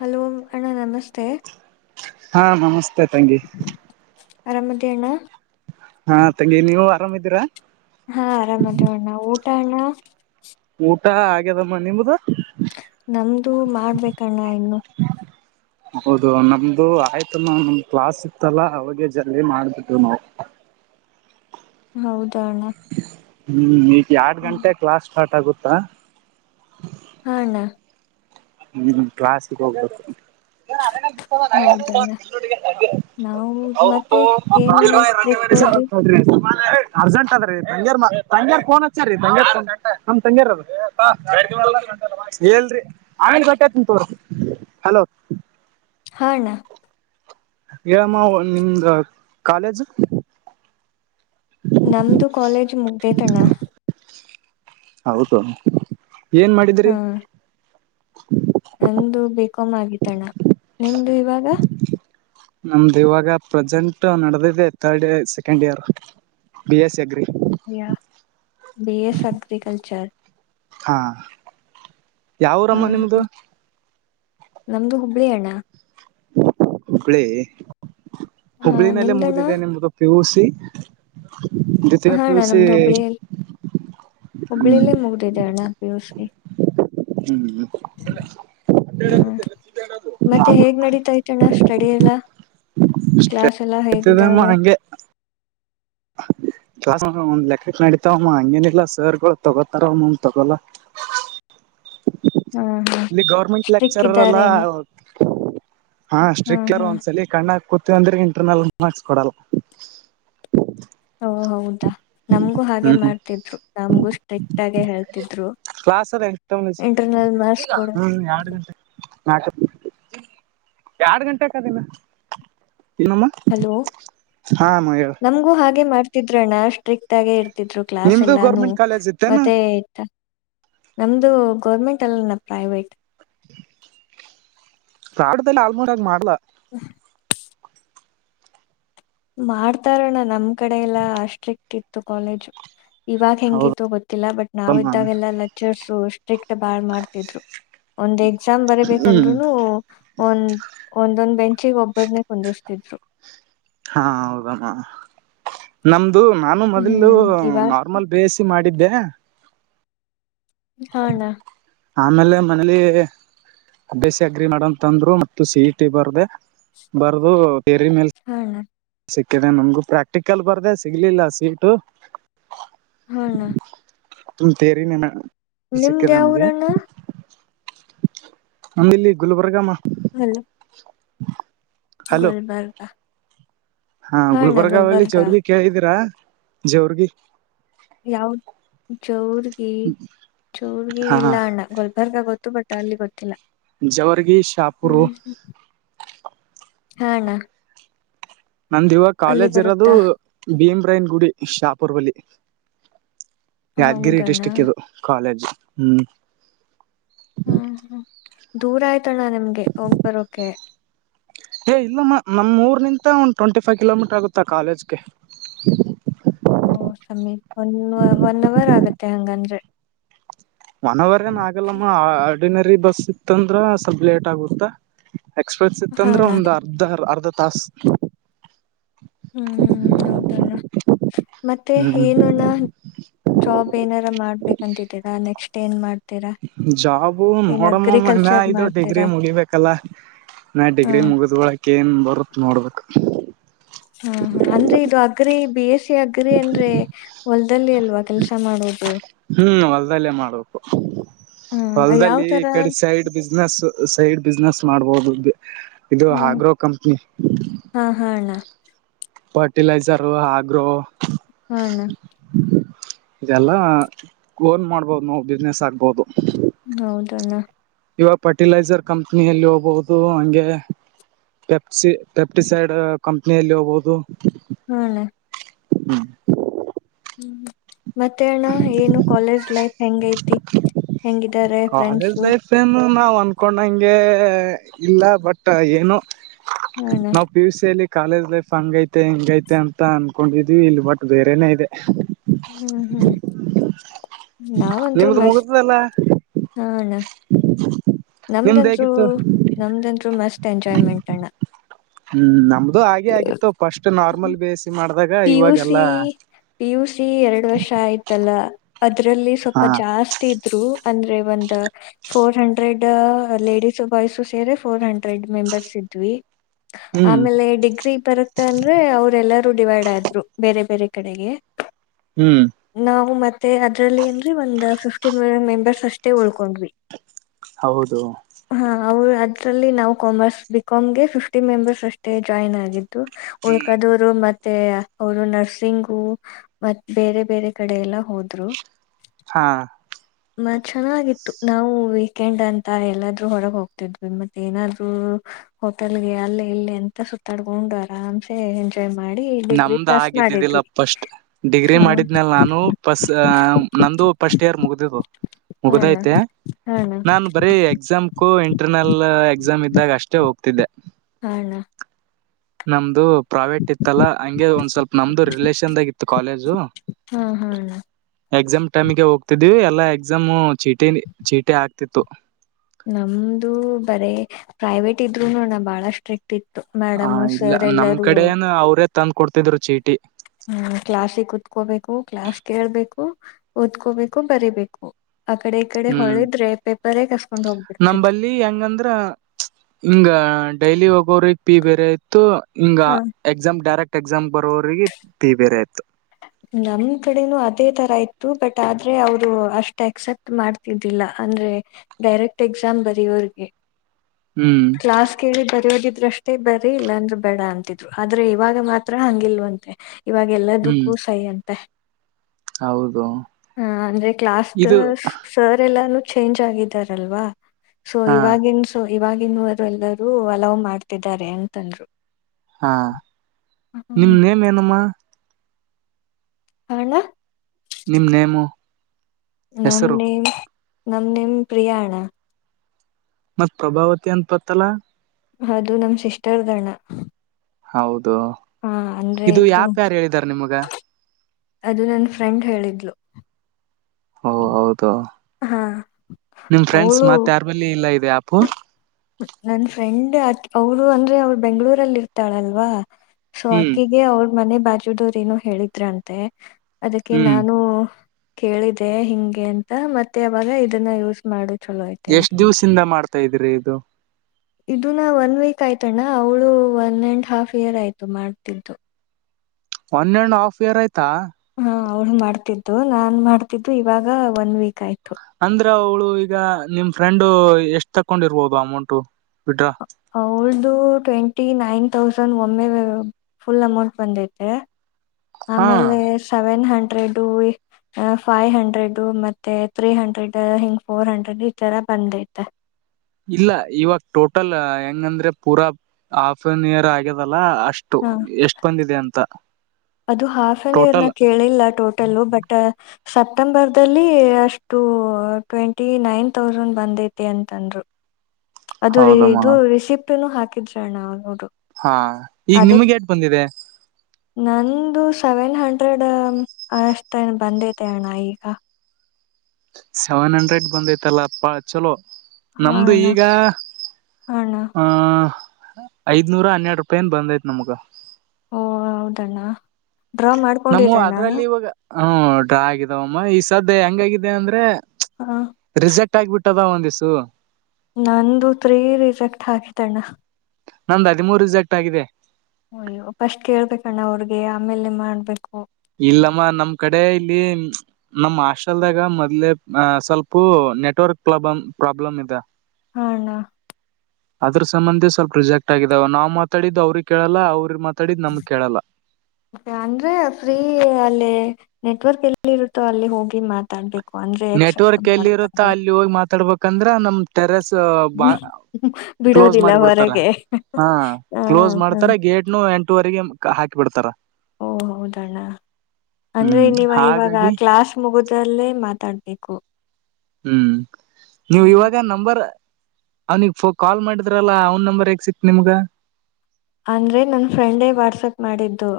Hello ಅಣ್ಣ ನಮಸ್ತೆ ಹಾ ನಮಸ್ತೆ ಮತ್ತೆ ತಂಗಿ ಆರಾಮದ್ಣ ಹಾ ತಂಗಿ ನೀವು ಆರಾಮ ಇದಿದ್ರಾ ಟ್ಟಾಣ ಊಟ ಹ ಆಗ್ಯದಮ್ಮ ನಿಮ್ದ ನಮ್ದು ಮಾಡ್ಬೇಕಣ್ಣ ಇನ್ನು ಹೌದು ನಮ್ದು ಆಯ್ತಮ್ಮ ನಮ್ದ್ ಕ್ಲಾಸ್ ಇತ್ತಲ್ಲ ಅವಾಗೆ ಜ ಮಾಡ್ಬಿಟ್ಟು ನಾವು ಹೌದಾಣ ಹ್ಮ್ ಎರಡು ಗಂಟ ಕ್ಲಾಸ್ ಸ್ಟಾರ್ಟ್ಗುತ್ತೆ ಹ ಹಾ ಅಣ್ಣಾ ಹ್ಮ್ ಕ್ಲಾಸಿಗೆ ಹೋಗ್ಬೇಕು ಹೌದಣ್ಣ ನಾವು [inaudible] ಮತ್ತೆ ಏನು ಟ್ರಿಪ್ ಹೋದು ಅರ್ಜೆಂಟ್ ಅದ್ರೀ ತಂಗ್ಯರ್ ಮ ತಂಗ್ಯರ್ ಪೋನ್ ಹಚ್ಚೀ ತಂಗಿರ್ ನಮ ತಂಗ್ಯಾರ ಹೇಳರಿ ಆಮೇಲೆ ಗಟ್ಟೆತ ತರು ಹಲೋ ಹಣ ಮ್ಮ ನಿಮ್ದ ಕಾಲೇಜು ನಮ್ದು ಕಾಲೇಜ್ ಮುಗ್ದೇತಣ. ಹೌದು. ಏನ್ ಮಾಡಿದ್ರಿ. ಹ್ಮ್. ಅಂದು ಬಿಕೊಮ್ಮ್ ಆಗಿತಣ್ಣ ನಿಮ್ದು ಇವಾಗ. ನಮ್ದು ಇವಾಗ ಪ್ರೆಸೆಂಟ್ ನಡೆದಿದೆ ರ್ಡ್ ಇರ್ second year B S C agri. Yeah. B S agriculture. ಹಾ ಹಾ ಯಾವರಮ್ಮ ಹಾ ನಿಮ್ದು. ನಮ್ದು ಹುಬ್ಬಳಿ ಅಣ್ಣ. ಹುಬ್ಳಿ. ಹಾ ಹುಬ್ಬಳಿನಲ್ಲೇ ನಿಮ್ದಣ್ಣ ಮುಗ್ದಿದೆ ನಿಮದುು ಪಿಯೂಸಿ,. [inaudible] ಹ್ಮ್ ಹಣ್ಣ ನಮ್ದು ಹುಬ್ಬಳಿಯ ಹ್ಮ್ ಹುಬ್ಬಳಿಲ್ಲೇ ಮುಗ್ದಿದೆ ಅಣ್ಣ. P U C. ಹ್ಮ್ ಹ್ಮ ಮತ್ತೆ ಹೇಗ್ ನಡೀತಾ ತಣ ಸ್ಟಡಿ ಎಲ್ಲ. ಕ್ಲಾಸ್ ಎಲ್ಲ ಇಷ್ಟತದ ಅಮ್ಮ ಹೇಗಿದ್ದಾವೆ ಅಂಗೇ. ಕ್ಲ ಒಂದ್ ಲೆಕ್ಕಕ್ ನಡತಾವಮ್ಮ ಹಂಗೇನಿಲ್ಲಾ ಸರ್ಗಳು ತಗೋತಾರ ಅಮ್ಮಂಗ ತಗೊಲ್ಲ. ಹ್ಮ್ ಹ್ಮ್ ಇಲ್ಲಿ ಗೌರ್ಮೆಂಟ್ ಸ್ಟ್ರಿಕ್ ಲೆಕ್ಚರರ್ ಎಲ್ಲ ಇದ್ದಾರೇನು ಹ ಹ್ಮ್ ಸ್ಟ್ರಿಕ್ಟ್ ಹ್ಮ್ ಒಂದ್ಸಲ ಕಣ್ಣಕಿ ಕು ಅಂದ್ರ ಇಂಟರ್ನಲ್ ಮಾರ್ಕ್ಸ್ ಕೊಡಲ್ಲ. ಓ ಹೌದಾ ನಮ್ಗೂ ಹಾಗೆ ಹ್ಮ್ ಮಾಡ್ತಿದ್ರು ನಮಗೂ ಸ್ಟ್ರಿಕ್ಟ್ ಆಗೆ ಹೇಳ್ತಿದ್ರು ಕ್ಲಾಸ್ ಅದ ಹ್ಮ್ ಇಂಟರ್ನಲ್ ಮಾರ್ಸ್ ಕೊಡ. [unintelligible] ಎರ್ಡ್ ಗಂಟೆಕ ಅದ ಇನ್ನಾ. ಹಲೋ ಹಾ ಅಮ್ಮ ಹೇಳ ನಮ್ಗೂ ಹಾಗೆ ಮಾಡ್ತ ತಿದ್ರಣ ಸ್ಟಿಟ್ ಆಗಿ ಇರ್ತ ದ್ರು ಕ್ಲಾಸ್ ನಿಮ್ದು ಎಲ್ಲಾನು ಗೌರ್ಮೆಂಟ್ ಕಾಲೇಜ್ ಇತ್ತೇನು ಮತ್ತೆ ಇ ನಮ್ದು ಗೌರ್ಮೆಂಟ್ ಅಲ್ಲನ ಪ್ರೈವೇಟ್. [unintelligible] ರಾಡದಲ್ಲಿ ಆಲ್ಮೋರ ಆಗ ಮಾಡ್ಲಾ. ಹ್ಮ. ಮಾಡ್ತಾರಣ್ಣ ನಮ್ ಕಡೆ ಎಲ್ಲಾ ಅ ಸ್ಟ್ರಿಕ್ಟ್ ಇತ್ತು ಕಾಲೇಜು. ಇವಾಗ ಹೌದಮ್ಮ ಹೆಂಗಿತ್ತು ಗೊತ್ತಿಲ್ಲ ಬಟ್ ನಾವ ಇದ್ದಾಗೆಲ್ಲ ಲೆಚರ್ಸು ಅ. ಸ್ಟಿಕ್ಟ್ ಬಾಳ್ ಮಾಡ್ತಿದ್ರು. ಒಂದ್ ಎಕ್ಸಾಮ್ ಹ್ಮ್ ಬರಬೇಕಂದ್ರುನು ಒಂದ್ ಒಂದೊಂದ್ ಬೆಂಚ್. ಬೆಂಚೆಗ್ ಒಬ್ಬರನ್ನೇ ಕುಂದಸ್ತಿದ್ರು. ಹಾ ಹೌದಮ್ಮ ನಮ್ದ ಇದು ನಾನು ಮೊದಲು ಹ್ಮ್ ಇವಾಗ ನಾರ್ಮಲ್ ಬೇಸ್ ಮಾಡಿ ಿದ್ದೆ ಹಣ ಆಮೇಲೆ ಮನಲಿ ಅಬ್ಯಸ ಅಗ್ರಿ ಮಾಡಂತಂತಂದ್ರು ಮ ಸಿ ಇ ಟಿ ಬರ್ದೆ ಬರ್ದು ಥಿಯರಿ ಮೇಲ್ ಹ ಸಿಕ್ಕಿದೆ ನಮಗು ಪ್ರಾಕ್ಟಿಕಲ್ ಬರ್ದೆ ಸಿಗ್ಲಿಲ್ಲ ಸೀಟು ಹೌ ತೇರಿ ನಿಮ್ಮ ನಿಮ್ದ ಯಾವರಣ್ಣ ನಂದಿಲ್ಲಿ ಗುಲ್ಬರ್ಗಮ್ಮ ಹಲೋ [inaudible] ಹಲೋ ಗುಲ್ಬರ್ಗ ಹಾ ಹಾಣ್ಣ ಗುಲ್ಬರ್ಗಾವಳ್ಳಿ ಚ ಗುಲ್ಬರ್ಗ ಅವ್ರಗೆ ಕೇಳಿದ್ದೀರಾ ಜೋರ್ಗ ಯಾವ ಜೋರ್ ಚೂರ್ಗೆ ಹಾ ಇಲ್ಲ ಅಣ್ಣ ಗಲ್ಪ ಬರ್ಗ ಗೊತ್ತು ಬಟ್ ಅಲ್ಲಿ ಗೊತ್ತಿಲ್ಲ ಜಾವು ಗ ಶಾಪುರು ಹಾಣಾ ನಮ್ದ ಇವಾಗ ಕಾಲೇಜ್ ಇರೋದು ಭೀಮ ರೈನ್ ಗುಡಿ ಶಾಪುರ್ ಬಲಿ ಯಾದಗಿರಿ ಹೌದಣ್ಣ ಡಿಸ್ಟ್ರಿಕ್ ಇದು ಕಾಲೇಜ್ ಹ್ಮ್ ಹ್ಮ್ ಹ್ಮ್ ದೂರ ಆಯ್ತಣ್ಣ ನಿಮ್ಗೆ ಹೋಗ್ ಬರೋಕೆ ಏ ಇಲ್ಲಮ್ಮ ನಮ್ಮ್ ಊರ್ ನಿಂತ ಒಂದ್ ಟ್ವೆಂಟಿ ಫೈವ್ ಕಿಲೋಮೀಟರ್ ಆಗುತ್ತಾ ಕಾಲೇಜ್ಗೆ ಓ ಸಮೀಪ್ ಒನ್ ಒನ್ ಅವರ್ ಆಗತ್ತೆ ಹಂಗಂದ್ರೆ ಒನ್ ಅವರ್ ಏನ್ ಆಗಲ್ಲಮ್ಮ ನ ಬಸ್ ಇತ್ತಂದ್ರ ಸ್ವಲ್ ಲೇಟ್ ಆಗುತ್ತಾ ಎಕ್ಸ್ಪ್ರೆಸ್ ಇತ್ತ ಹಾ ಅಂದ್ರೆ ಅಣ್ಣ ಒಂದ್ ಅರ್ಧರ್ ಅರ್ಧ ಪಸ್ ಹ್ಮ್ ಹ್ಮ್ ಹೌದಣ್ಣ ಮತ್ತೆ ಹ್ಮ್ ಏನುಣ ಡ್ರಾಬ್ ಏನಾರ ಮಾಡ್ಬೇಕಂತಿದ್ದೀರಾ ನೆಕ್ಸ್ಟ್ ಟನ್ ಮಾಡ ಜಾಬು ನೋಡಮ್ಮಮ್ಮನಾ ಅಗ್ರಿಕಲ್ಚರ್ ಇದು ಡಿಗ್ರಿ ಮಾಡ್ತೀರಾ ಮುಗಿಬೇಕಲ್ಲ ನಾ ಡಿಗ್ರಿ ಹ್ಮ್ ಮುಗುದ್ ಒಳ ಕ್ಕೇನ್ ಬರುತ್ ನೋಡ್ಬೇಕ ಹಾ ಹ ಅಂದ್ರೆ ಇದು ಆ ಗ್ರೀಬೀಿಸ ಅಗ್ರಿ ಅಂದ್ರೆ ಹೊಲ್ದಲ್ಲಿ ಅಲ್ವಾ ಕೆಲ್ಸ ಮಾಡುವುದು ಹ್ಮ್ ಹೊಲ್ದಲ್ಲೇ ಮಾಡ್ಬೇಕು ಹ್ಮ್ ಯಾವ್ ಹೊಲ್ದಲ್ಲಿ ಈ ತರ ಕಡೆ ಸೈಡ್ ಬಿಸ್ನೆಸ್ ಸೈಡ್ ಬಿಸ್ನೆಸ್ ಮಾಡ್ಬೋದು ಇದು ಹ್ಮ್ ಆಗ್ರೋ ಕಂಪ್ನಿ ಹಾ ಹಾ ಅಣ್ಣ ಫರ್ಟಿಲೈಸರ್ ಆ್ರೋ ಹಣ ಇದೆಲ್ಲ ಓನ್ ಮಾಡ್ಬೋದು ನವು ಬಿಸ್ನೆಸ್ ಆಗ್ಬೋದು ಹೌದು [inaudible] ಇವಾಗ ಫರ್ಟಿಲೈಸರ್ ಕಂಪ್ನಿಯಲ್ಲಿ ಹೋಗಬಹುದು ಹಂಗೆ ಪೆಪ್ ಪೆಪ್ಟಿಸೈಡ್ ಕಂಪ್ನಿಯಲ್ಲಿ ಹೋಗಬಹುದು ಹ್ಮಲ್ಲ ಹ್ಮ್ ಹ್ಮ್್ಮ ಮತ್ತೆ ಅಣ್ಣ ಏನು ಕಾಲೇಜ್ ಲೈಫ್ ಹೆಂಗ ೈತಿ ಹೆಂಗಿದ್ದಾರೆ ಕಾಲೇಜ್ ಫ್ರೆಂಡ್ಸು ಲೈಫ್ ಏನು ನಾವ್ ಅನ್ಕೊಂಡಂಗೆ ಇಲ್ಲ ಬಟ್ ಏನು ಹಾ ಅಣ್ಣ ನಾವು ಪಿಯುಷ್ ಸೈಲಿ ಕಾಲೇಜ್ ಲೈಫ್ ಹಂಗ ೈತೆ ಹೆಿಂಗೈಐತೆ ಅಂತ ಅನ್ಕೊಂಡಿದ್ವಿ ಇಲ್ ಬಟ್ ಬೇರೆನೇ ಇದೆ ಹ್ಮ್ ಹ್ಮ್ ನಾವಂದರು ನಿಮ್ದು ಮಸ್ತ್ ಮುಗ್ದದಲ್ಲ ಹ ನಿಮ್ದ್ ನಮ್ದಂದ್ರು ಹೇಗಿತ್ತು ನಮ್ದಂದ್ರು ಮಸ್ತ್ ಎಂಜಾಯ್ಮೆಂಟ್ ಅಣ್ಣ ಹ್ಮ್ ನಮ ಅದು ಹಾಗೆ ಆಗಿತ್ತು ಫಸ್ಟ್ ನಾರ್ಮಲ್ ಬೇಸಿ ಮಾಡ P U C P U C ಎರಡು ವರ್ಷ ಆಯ್ತಲ್ಲ ಅಲ್ಲ ಅದರಲ್ಲಿ ಸ್ವಲ್ಪ ಹಾ ಜಾಸ್ತಿ ಅಂದ್ರೆ ಒಂದ್ ಫೋರ್ ಹಂಡ್ರೆಡ್ ಲೇಡೀಸ್ ಬಾಯ್ಸ ಸೇರೆ ಫೋರ್ ಹಂಡ್ರೆಡ್ ಮೆಂಬರ್ಸ್ ಇದ್ವಿ ಹ್ಮ್ ಆಮೇಲೆ ಡಿಗ್ರಿ ಬರುತ್ತೆ ಅಂದ್ರೆ ಅವ್ರ ಎಲ್ಲಾರ ವೈಡ್ ಆದ್ರು ಬೇರೆ ಬೇರೆ ಕಡೆಗೆ ಹ್ಮ್ ನಾವು ಮ ಮತ್ತೆ ಅದ್ರಲ್ಲಿ ಏನ್ೀ ಒಂದ್ ಫಿಫ್ಟಿನ್ ಮೆಂಬರ್ಸ್ ಅಷ್ಟೇ ಉಳ್ಕೊಂಡಿ ಹೌದು ಅವರು ಅದ್ರಲ್ಲಿ ನಾವು ಕಾಮರ್ಸ್ ಬಿಿಕಾಮ್ಗೆ ಫಿಫ್ಟಿ ಮೆಂಬರ್ಸ್ ಅಷ್ಟೇ ಜಾಯ್ನ್ ಆಗಿದ್ದು ಉಳ್ಕದವರು ಮತ್ತೆ ಮತ್ತೆ ಅವ್ರು ನರ್ಸಿಂಗು ಮತ್ ಬೇರೆ ಬೇರೆ ಕಡೆ ಎಲ್ಲ ಹೋದ್ರು ಹಾ ಮತ್ ಚೆನ್ನಾಗಿತ್ತು ನಾವು ವೀಕೆಂಡ್ ಅಂತ ಎಲ್ಲಾದ್ೂ ಹೊರಗ್ ಹೋಗ್ತಿದ್ವಿ ಮತ್ತೆ ಏನಾದ್ೂ ಹೋಟೆಲ್ಗೆ ಅಲ್ಲೇ ಇಲ್ಲ ಎಂತ ಸುತ್ತಾಡ್ಕೊಂಡು ಆರಾಮ್ಸೆ ಎಂಜಾಯ್ ಮಾಡ ನಮ್ದ್ ಆಗಿದ್ದಿದ್ದಿಲ್ಲ ಪಫಸ್ಟ್ ಡಿಗ್ರಿ ಹಾ ಮಾಡಿದ್್ಮೇಲ್ ನಾನು ಪಫಸ್ ನಮ್ದು ಫಸ್ಟ್ ಇಯರ್ ಮುಗ್ದು ಹಣ ಮುಗ್ದೈತೆ ಹಣ ನಾನ್ ಬರೀ ಎಕ್ಸಾಮ್ಕೂ ಇಂಟರ್ನಲ್ ಎಕ್ಸಾಮ್ ಇದ್ದಾಗ ಅಷ್ಟೇ ಹೋಗ್ತಿದ್ದೆ ಹಣ ನಮ್ದು ಪ್ರೈವೇಟ್ ಇತ್ತಲ್ಲ ಹಗೆ ಒಂದ್ ಸ್ವಲ್ಪ ನಮ್ದು ರಿಲೇಷನ್ದಾಗ ಇತ್ತು ಕಾಲೇಜು ಹಾ ಹಣ ಎಕ್ಸಾಮ್ ಟೈಮ್ಗೆ ಹೋಗ್ತಿದ್ವಿ ಎಲ್ಲಾ ಎಕ್ಸಾಮ್ ಚೀಟಿ ಚೀಟಿ ಆಗ್ತಿತ್ತು ನಮ್ದು ಬರೇ ಪ್ರೈವೇಟ್ ಇದ್ರು ನೋಣ ಬಾಳ ಸ್ಟ್ರಿಕ್ಟ್ ಇತ್ತು ಆ ಮೇಡಮು ಇಲ್ಲ ಸರ್ ನಮ್ ಎಲ್ಲರೂ ಕಡೆ ಏನು ಅವ್ರೇ ತಂದ್ ಕೊಡ್ತಿದ್ರು ಚೀಟಿ ಹ್ಮ್ ಕ್ಲಾಸಿಗೆ ಕುೂತ್ಕೋಬೇಕು ಕ್ಲಾಸ್ ಕೇಳ್ಬೇಕು ಓದ್ಕೋಬೇಕು ಬರಿೀಬೇಕು ಆ ಕಡೆ ಈ ಕಡೆ ಹೊಳಿದ್ರೆ ಪೇಪರ್ ಕಷ್ಟ ನಮಂಬಲ್ಲಿ ಹೆಂಗಂದ್ರ ಹಿಂಗ ಡೈಲಿ ಹೋಗೋ್ರ ಪ್ಪಿ ಬೇರೆ ಆಯ್ತು ಹಂಗ ಹ ಎಕ್ಸಾಮ್ ಡೈರೆಕ್ಟ್ ಎಕ್ಸಾಮ್ ಬರೋ್ರರಿಗೆ ಟಿ ಬೇರೆ ಆಯ್ತು ನಮ ಕಡೆನೂ ಅದೇ ತರ ಇತ್ತು ಬಟ್ ಆದ್ರೆ ಅವರು ಅಷ್ಟು ಅಕ್ಸೆಪ್ಟ್ ಮಾಡ್ತಿದ್ದಿಲ್ಲ ಅಂದ್ರೆ ಡೈರೆಕ್ಟ್ ಎಕ್ಸಾಮ್ ಬರೋರ್ಗೆ ಹ್ಮ್ ಕ್ಲಾಸ್ ಕೇಳಿ ಬರೆಯೋದ ಷ್ಟೇ ಬರ ಇಲ್ಲಾಂದ್ರ ಬೇಡ ಅಂತಿದ್ರು ಆದ್ರೆ ಇವಾಗ ಮಾತ್ರ ಹಂಗಿಲ್ವಂತೆ ಕವಾಗಲ್ಲ ದುಃ ಹ್ಮ್ ಕೂ ಸೈ ಅಂತೆ ಹೌದು ಹ ಅಂದ್ರೆ ಕ್ಲಾಸ್ ಇದು ಸರ್ ಎಲ್ಲಾನು ಚೇಂಜ್ ಆಗಿದ್ದಾರಲ್ವಾ ಸೊ ಹಾ ಇವಾಗಿನ್ಸೊ ಇವಾಗಿನವರು ಎಲ್ಲರೂ ಅಲವ್ ಮಾಡ್ತಿದ್ದಾರೆ ಅಂತಂದ್ರು ಹಾ ನಿಮ ಹ್ಮ್ ನೇಮ್ ಏನಮ್ಮ ಹ್ಣ ನಿಮ ನೇಮು ಹೆಸರು ನಮ್ಮನೆ ನಮ್ ನಿಮ್ ಪ್ರಿಯಾಣ ಮತ್ತ್ ಪ್ರಭಾವತಿ ಅನ್ಪತ್ತಲ್ಲ ಅೌದು ನಮ ಸಿಸ್ಟರ್ ಗಣ ಹೌದು ಅದು ಇದು ಯಾಪ ಯಾರು ಹೇಳಿದಾರ ನಿಮ್ಗ ಅದು ನನ್ನ ಫ್ರೆಂಡ್ ಹೇಳಿದ್ಲು ಓ ಹೌದು ಹಾ ನಿಮ್ ಫ್ರೆಂಡ್ಸ್ ಅವಳು ಮತ್ತ ಯಾರ ಮಲ್ಲಿ ಇಲ್ಲ ಇದೆ ಅಪ್ಪ ನನ್ ಫ್ರೆಂಡ್ ಅವರು ಅಂದ್ರೆ ಅವರು ಬೆಂಗ್ಗಳೂರಲ್ಲಿ ಇರ್ತಾಳಲ್ವಾ ಸೊ ಹ್ಮ್ ಅಕ್ಕಿಗೆ ಅವ್ರ ಮನೆ ಬ ುಡೋರ್ ಏನು ಹೇಳಿದ್ರಂತೆ ಅದಕ್ಕೆ ಹ್ಮ್ ನಾನು ಕೇಳಿದೆ ಹಿಂಗೆ ಅಂತ ಮತ್ತೆ ಅವಾಗ ಇದನ್ನ ಯೂಸ್ ಮಾಡುದು ಎಷ್ಟ್ ದಿವ್ಸಿಂದ ಮಾಡ್ತ ತ ಇದ್ರಿ ಇದು ಇದನ ಒನ್ ವೀಕ್ ಆಯ್ತಣ್ಣ ಅವಳು ಒನ್ ಅಂಡ್ ಹಾಫ್ ಇಯರ್ ಆಯ್ತು ಮಾಡ್ತಿದ್ದು ಒನ್ ಅಂಡ್ ಹಾಫ್ ಇಯರ್ ಆಯತು ಕತ್ತ ಅವ್ಳು ಮಾಡ್ತಿದ್ದು ನಾನ್ ಮಾಡ್ತಿದ್ದು ಇವಾಗ ಒನ್ ವೀಕ್ ಆಯ್ತು ಅಂದ್ರ ಅವಳು ಈಗ ನಿಮ್ ಫ್ರೆಂಡು ಎಷ್ಟ್ ತಕೊಂಡಿರ್ಬೋದು ಅಮೌಂಟು ಬಿಡ್ರಾ ಅವಳ್ದು ಟ್ವೆಂಟ ್ಟಿ ನೈನ್ ತೌಸಂಡ್ ಒಮ್ಮೆ ಫುಲ್ ಅಮೌಂಟ್ ಬಂದೈತೆ ಹಾ ಆಮೇಲೆ seven hundred five hundred ಮತ್ತೆ ತ್ರೀ ಹಂಡ್ರೆಡ್ ಹಿಂಗ ಫೋರ್ ಹಂಡ್ರೆಡ್ ಈ ತರ ಬಂದೈತೆ ಇಲ್ಲ ಇವಾಗ ಟೋಟಲ್ ಹೆಂಗಂದ್ರೆ ಪೂರಾ ಆಫ್ ಅನ್ ಇಯರ್ ಆಗ್ಯದಲ್ಲ ಅಷ್ಟು ಹ ಎಷ್ಟು ಬಂದಿದೆ ಅಂತ ಅದು ಹಾಫ್ ಆನ್ ಇರ್ ನ ಟೋಟಲ್ ಕೇಳಿಲ್ಲ ಟೋಟಲ್ಲ ಬಟ್ ಸೆಪ್ಟಂಬರ್ದಲ್ಲಿ ಅಷ್ಟು ಟ್ವೆಂಟಿ ನೈನ್ ತೌಸಂಡ್ ಬಂದೈತೆ ಅಂತಂದರು ಅದು ಹೌದಮ್ಮ ಇದು ರಿಷಿಪ್್ಟ ಹಾಕಿದ್ರಣ ನ ಹಾ ಈಗ ನಿಮ್ಗೆ ಟು ಬಂದಿದೆ ನಂದು ಸೆವೆನ್ ಹಂಡ್ರೆಡ್ ಅಷ್ಟ ಬಂದಿದೆ ಅಣ್ಣ ಈಗ ಸೆವೆನ್ ಹಂಡ್ರೆಡ್ ಬಂದೈತಲ್ಲಪ್ಪ ಚಲೋ ಹಾ ನಮ್ದು ಅಣ್ಣ ಈಗ ಹಾ ಅಣ್ಣ ಆಹ ಐದ್ನೂರ ಹನ್ನೆರಡು ರೂಪಾಯನ್ ಬಂದೈ್ತ್ ನಮ್ಗ ಓ ಹೌದಣ್ಣ ಡ್ರಾ ನಮ್ಮ ಮಾಡ್ಕೊಂಡಿರಣ್ಣ ಅದ್ರಲ್ಲಿ ಇವಾಗ ಹ್ಮ ಡ್ರಾ ಆಗಿದಾವಮ್ಮ ಈ ಸಧ್ಯ ಹೆಂಗಿದೆ ಅಂದ್ರೆ ಹ ರಿಸೆಕ್ಟ್ ಆಗಬಿಟ್ಟು ಕದ ಒಂದಿಸು ನಂದುತ್ೀ ರರಿಜಕ್ಟ್ ಹಾಕಿದ್ದ್ಣ ನ್ದು ಹದಿಮೂರು ಜೆಕ್ಟ್ ಆಗಿದೆ ಅಯ್ಯೋ ಫಸ್ಟ್ ಕೇಳ್ಬೇಕಣ್ಣ ಅವ್ರಿಗೆ ಆಮೇಲೆ ಮಾಡ್ಬೇಕು ಇಲ್ಲಮ್ಮ ನಮ್ ಕಡೆ ಇಲ್ಲಿ ನಮ ಹಾಸ್ಟೆಲ್ದಾಗ ಮೊದ್ಲೆ ಅ ಸ್ವಲ್ಪು ನೆಟ್ವರ್ಕ್ ಪ್ರಾ ಪ್ರಾಬ್ಲಮ್ ಇದೆ ಹಣ ಅದ್ರ ಸಂಬಂಧಿ ಸ್ವಲ್ಪ ಪ್ರೊಜೆಕ್ಟ್ ಆಗಿದಾವ ನಾ್ ಮಾತಾಡಿದ್ದು ಅವ್ರಿಗೆ ಕೇಳಲ್ಲ ಅವ್ರ ಮಾತಾಡಿದ್ ನಮ್ಗ್ ಕೇಳಲ್ಲ ಅನ್್ರೆಫ್ರೀ ಅಲ್ಲಿೇ ನೆಟ್ವರ್ಕ್ ಎಲ್ಲಿ ಇರುತ್ತೋ ಅಲ್ಲಿ ಹೋಗಿ ಮಾತಾಡ್ಬೇಕು ಅಂದ್ರೆ ಎಕ್ಸೆಪ್ಟ್ ನೆಟ್ವರ್ಕ್ ಎಲ್ಲಿ ಇರುತ್ತಾ ಮಾಡ್ತಾರೆ ಅಲ್ಲಿ ಹೋಗಿ ಮಾತಾಡ್ಬೇಕಂದ್ರ ನಮ್ ಟೆರಸ್ ಬ ಕ್ಲೋಸ್ ಬಿಡೋದಿಲ್ಲ ಮಾಡಿಬಿಡ್ತಾರ ಹೊರಗೆ ಹ ಹ ಕ್ಲೋಸ್ ಹ ಮಾಡ್ತಾರ ಗೇಟ್ನು ಎಂಟುವರೆಗೆ ಹಾಕಿ ಬಿಡ್ತಾರ ಓ ಹೌದಣ್ಣ ಅಂದ್ರೆ ಹ್ಮ್ ನೀವ ಇವಾಗ ಹಾಗಾಗಿ ಕ್ಲಾಸ್ ಮುಗುದಲ್ಲೇ ಮಾತಾಡ್ತ ಕ್ಕು ಹ್ಮ್ ನೀವು ಇವಾಗ ನಂಬರ್ ಅವನಿಿಗೆೋ ಕಾಲ್ ಮಾಡಿದ್ರಲ್ಲ ಅವನ್ ನಂಬರ್ ಎಕ್ಸತ್ ನಿಮ್ಗ ಅಂದ್ರೆ ನನ್ನ ಫ್ರೆಂಡೇ ವಾಟ್ಸಪ್ ಮಾಡಿದ್ದು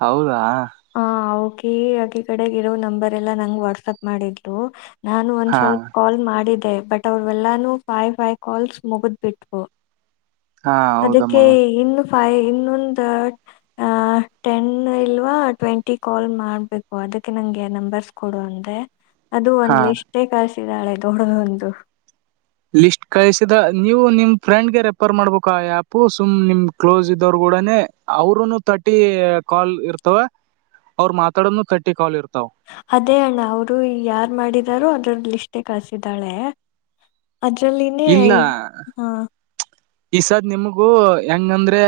ಹೌದಾ ಹಾ ಓಕೆ ಈ ಹಿ ಕಡೆ ಇರೋ ನಂಬರ್ ಎಲ್ಲಾ ನಂ್ ವಾಟ್ಸಪ್ ಮಾಡಿದ್ಲು ನಾನು ಒಂದ್ ಹಾ ಸ್ವಲ್ಪ ಕಾಲ್ ಮಾಡಿದ್ದ ಬಟ್ ಅವ್ರೆಲ್ಲಾನು ಫೈ್ ಫೈ್ ಕಾಲ್ಸ್ ಮುಗದ್ ಬಿಿಟ್ು ಹಾ ಹೌದಮ್ಮ ಅದಕ್ಕೆ ಇನ್ನು ಫೈ ಇನ್ನೊಂದು ಟೆನ್ ಇಲ್ವಾ ಟ್ವೆಂಟಿ ಕಾಲ್ ಮಾಡ್ಬೇಕು ಅದಕ್ಕೆ ನಂಗೆ ನಂಬರ್ಸ್ ಕೊಡು ಅಂದೆ ಅದು ಹಾ ಒಂದ್ ಲಷ್ಟೇ ಕಷ್ಟ ನಾಳೆ ದೋಡೋದು ಒಂದು ಲಿಸ್ಟ್ ಕಳಿಸಿದ ನೀವು ನಿಮ್ ಫ್ರೆಂಡ್ಗೆ ರೆಫರ್ ಮಾಡ್ಬೇಕು ಆ ಆಪ್ು ಸುಮ್ ನಿಮ್ ಕ್ಲೋಸ್ ಇದ್ದವರು ಕೂಡನೆ ಅವರುನು ತರ್ಟಿ ಕಾಲ್ ಇರ್ತವ ಅವ್ರ ಮಾತಾಡೋನು ತರ್ಟಿ ಕಾಲ್ ಇರ್ತವ ಅದೇ ಅಣ್ಣ ಅವರು ಯಾರ್ು ಮಾಡಿದಾರೋ ಅದ್ರದಲಿ ಇಷ್ಟ ಕಸಿದ್ದಾಳೆ ಅದ್ರಲ್ಲಿನೇ ಇಲ್ಲ ಹಾ ಈ ಸದ್ ನಿಮಗೂ ಹೆಂಗಂದ್ರೆ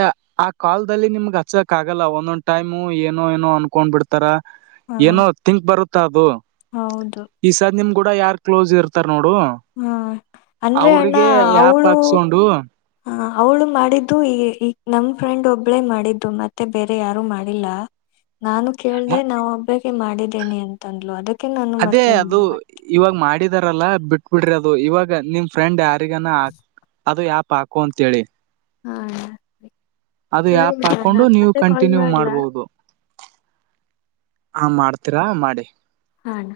ಆ ಕಲ್ದಲ್ಲಿ ನಿಮ್ಗ ಹಚ್ಚಕ್ ಆಗಲ್ಲ ಒಂದೊಂದ್ ಟೈಮು ಏನೋ ಏನೋ ಅನ್ಕೊಂಡ್ ಬಿಿಡ್ತಾರ ಹಾ ಏನೋ ತಿಂಕ್ ಬರುತ್ತೆ ತಾಬ ಹೌದು ಯಾರು ಕ್ಲೋಸ್ ಇರ್ತಾರೆ ನೋಡು ಹಾ ಅಂದ್ರೆ ಅಣ್ಣ ಅವ್ರಿಗೆ ಯಾಪ್ ಹಾಕ್ಸೊಂಡು ಹ ಅವ್ಳು ಮಾಡಿದ್ದು ಈ ಈಗ ನಮ ಫ್ರೆಂಡ್ ಒಬ್ಳೇ ಮಾಡಿದ್ದು ಮತ್ತೆ ಬೇರೆ ಯಾರು ಮಾಡಿಲ್ಲ ನಾನು ಕೇಳ್ದೆ ನಾವ್ ಹಬ್ಬ ಮಾಡಿದ್ದೇನೆ ಅಂತಂದ್ಲು ಅದಕ್ಕೆ ನಾನು ಅದೇ ಮತ್ತೆ ಅದು ನಿಮ್ಗ್ ಮಾಡ್ ಇವಾಗ ಮಾಡಿದ ಾರಲ್ಲ ಬಿಟ್ ಬಿಿಡ್ರಿ ಅದು ಇವಾಗ ನಿಮ್ ಫ್ರೆಂಡ್ ಯಾರಿಗಾನ ಅದು ಯಾಪ್ ಹಾಕು ಅಂತ ಹೇಳಿ ಹಾ ಅದು ಸರಿ ಯಾಪ್ ಅಣ್ಣ ಹಾಕೊಂಡು ನಾನು ನೀವು ಮತ್ತೆ ಕಾಲ್ ಕಂಟಿನ್ಯೂ ಮಾಡ್ಲಾ ಮಾಡ್ಬೋದು ಹಾ ಮಾಡ್ತೀರಾ ಮಾಡಿ ಹಣ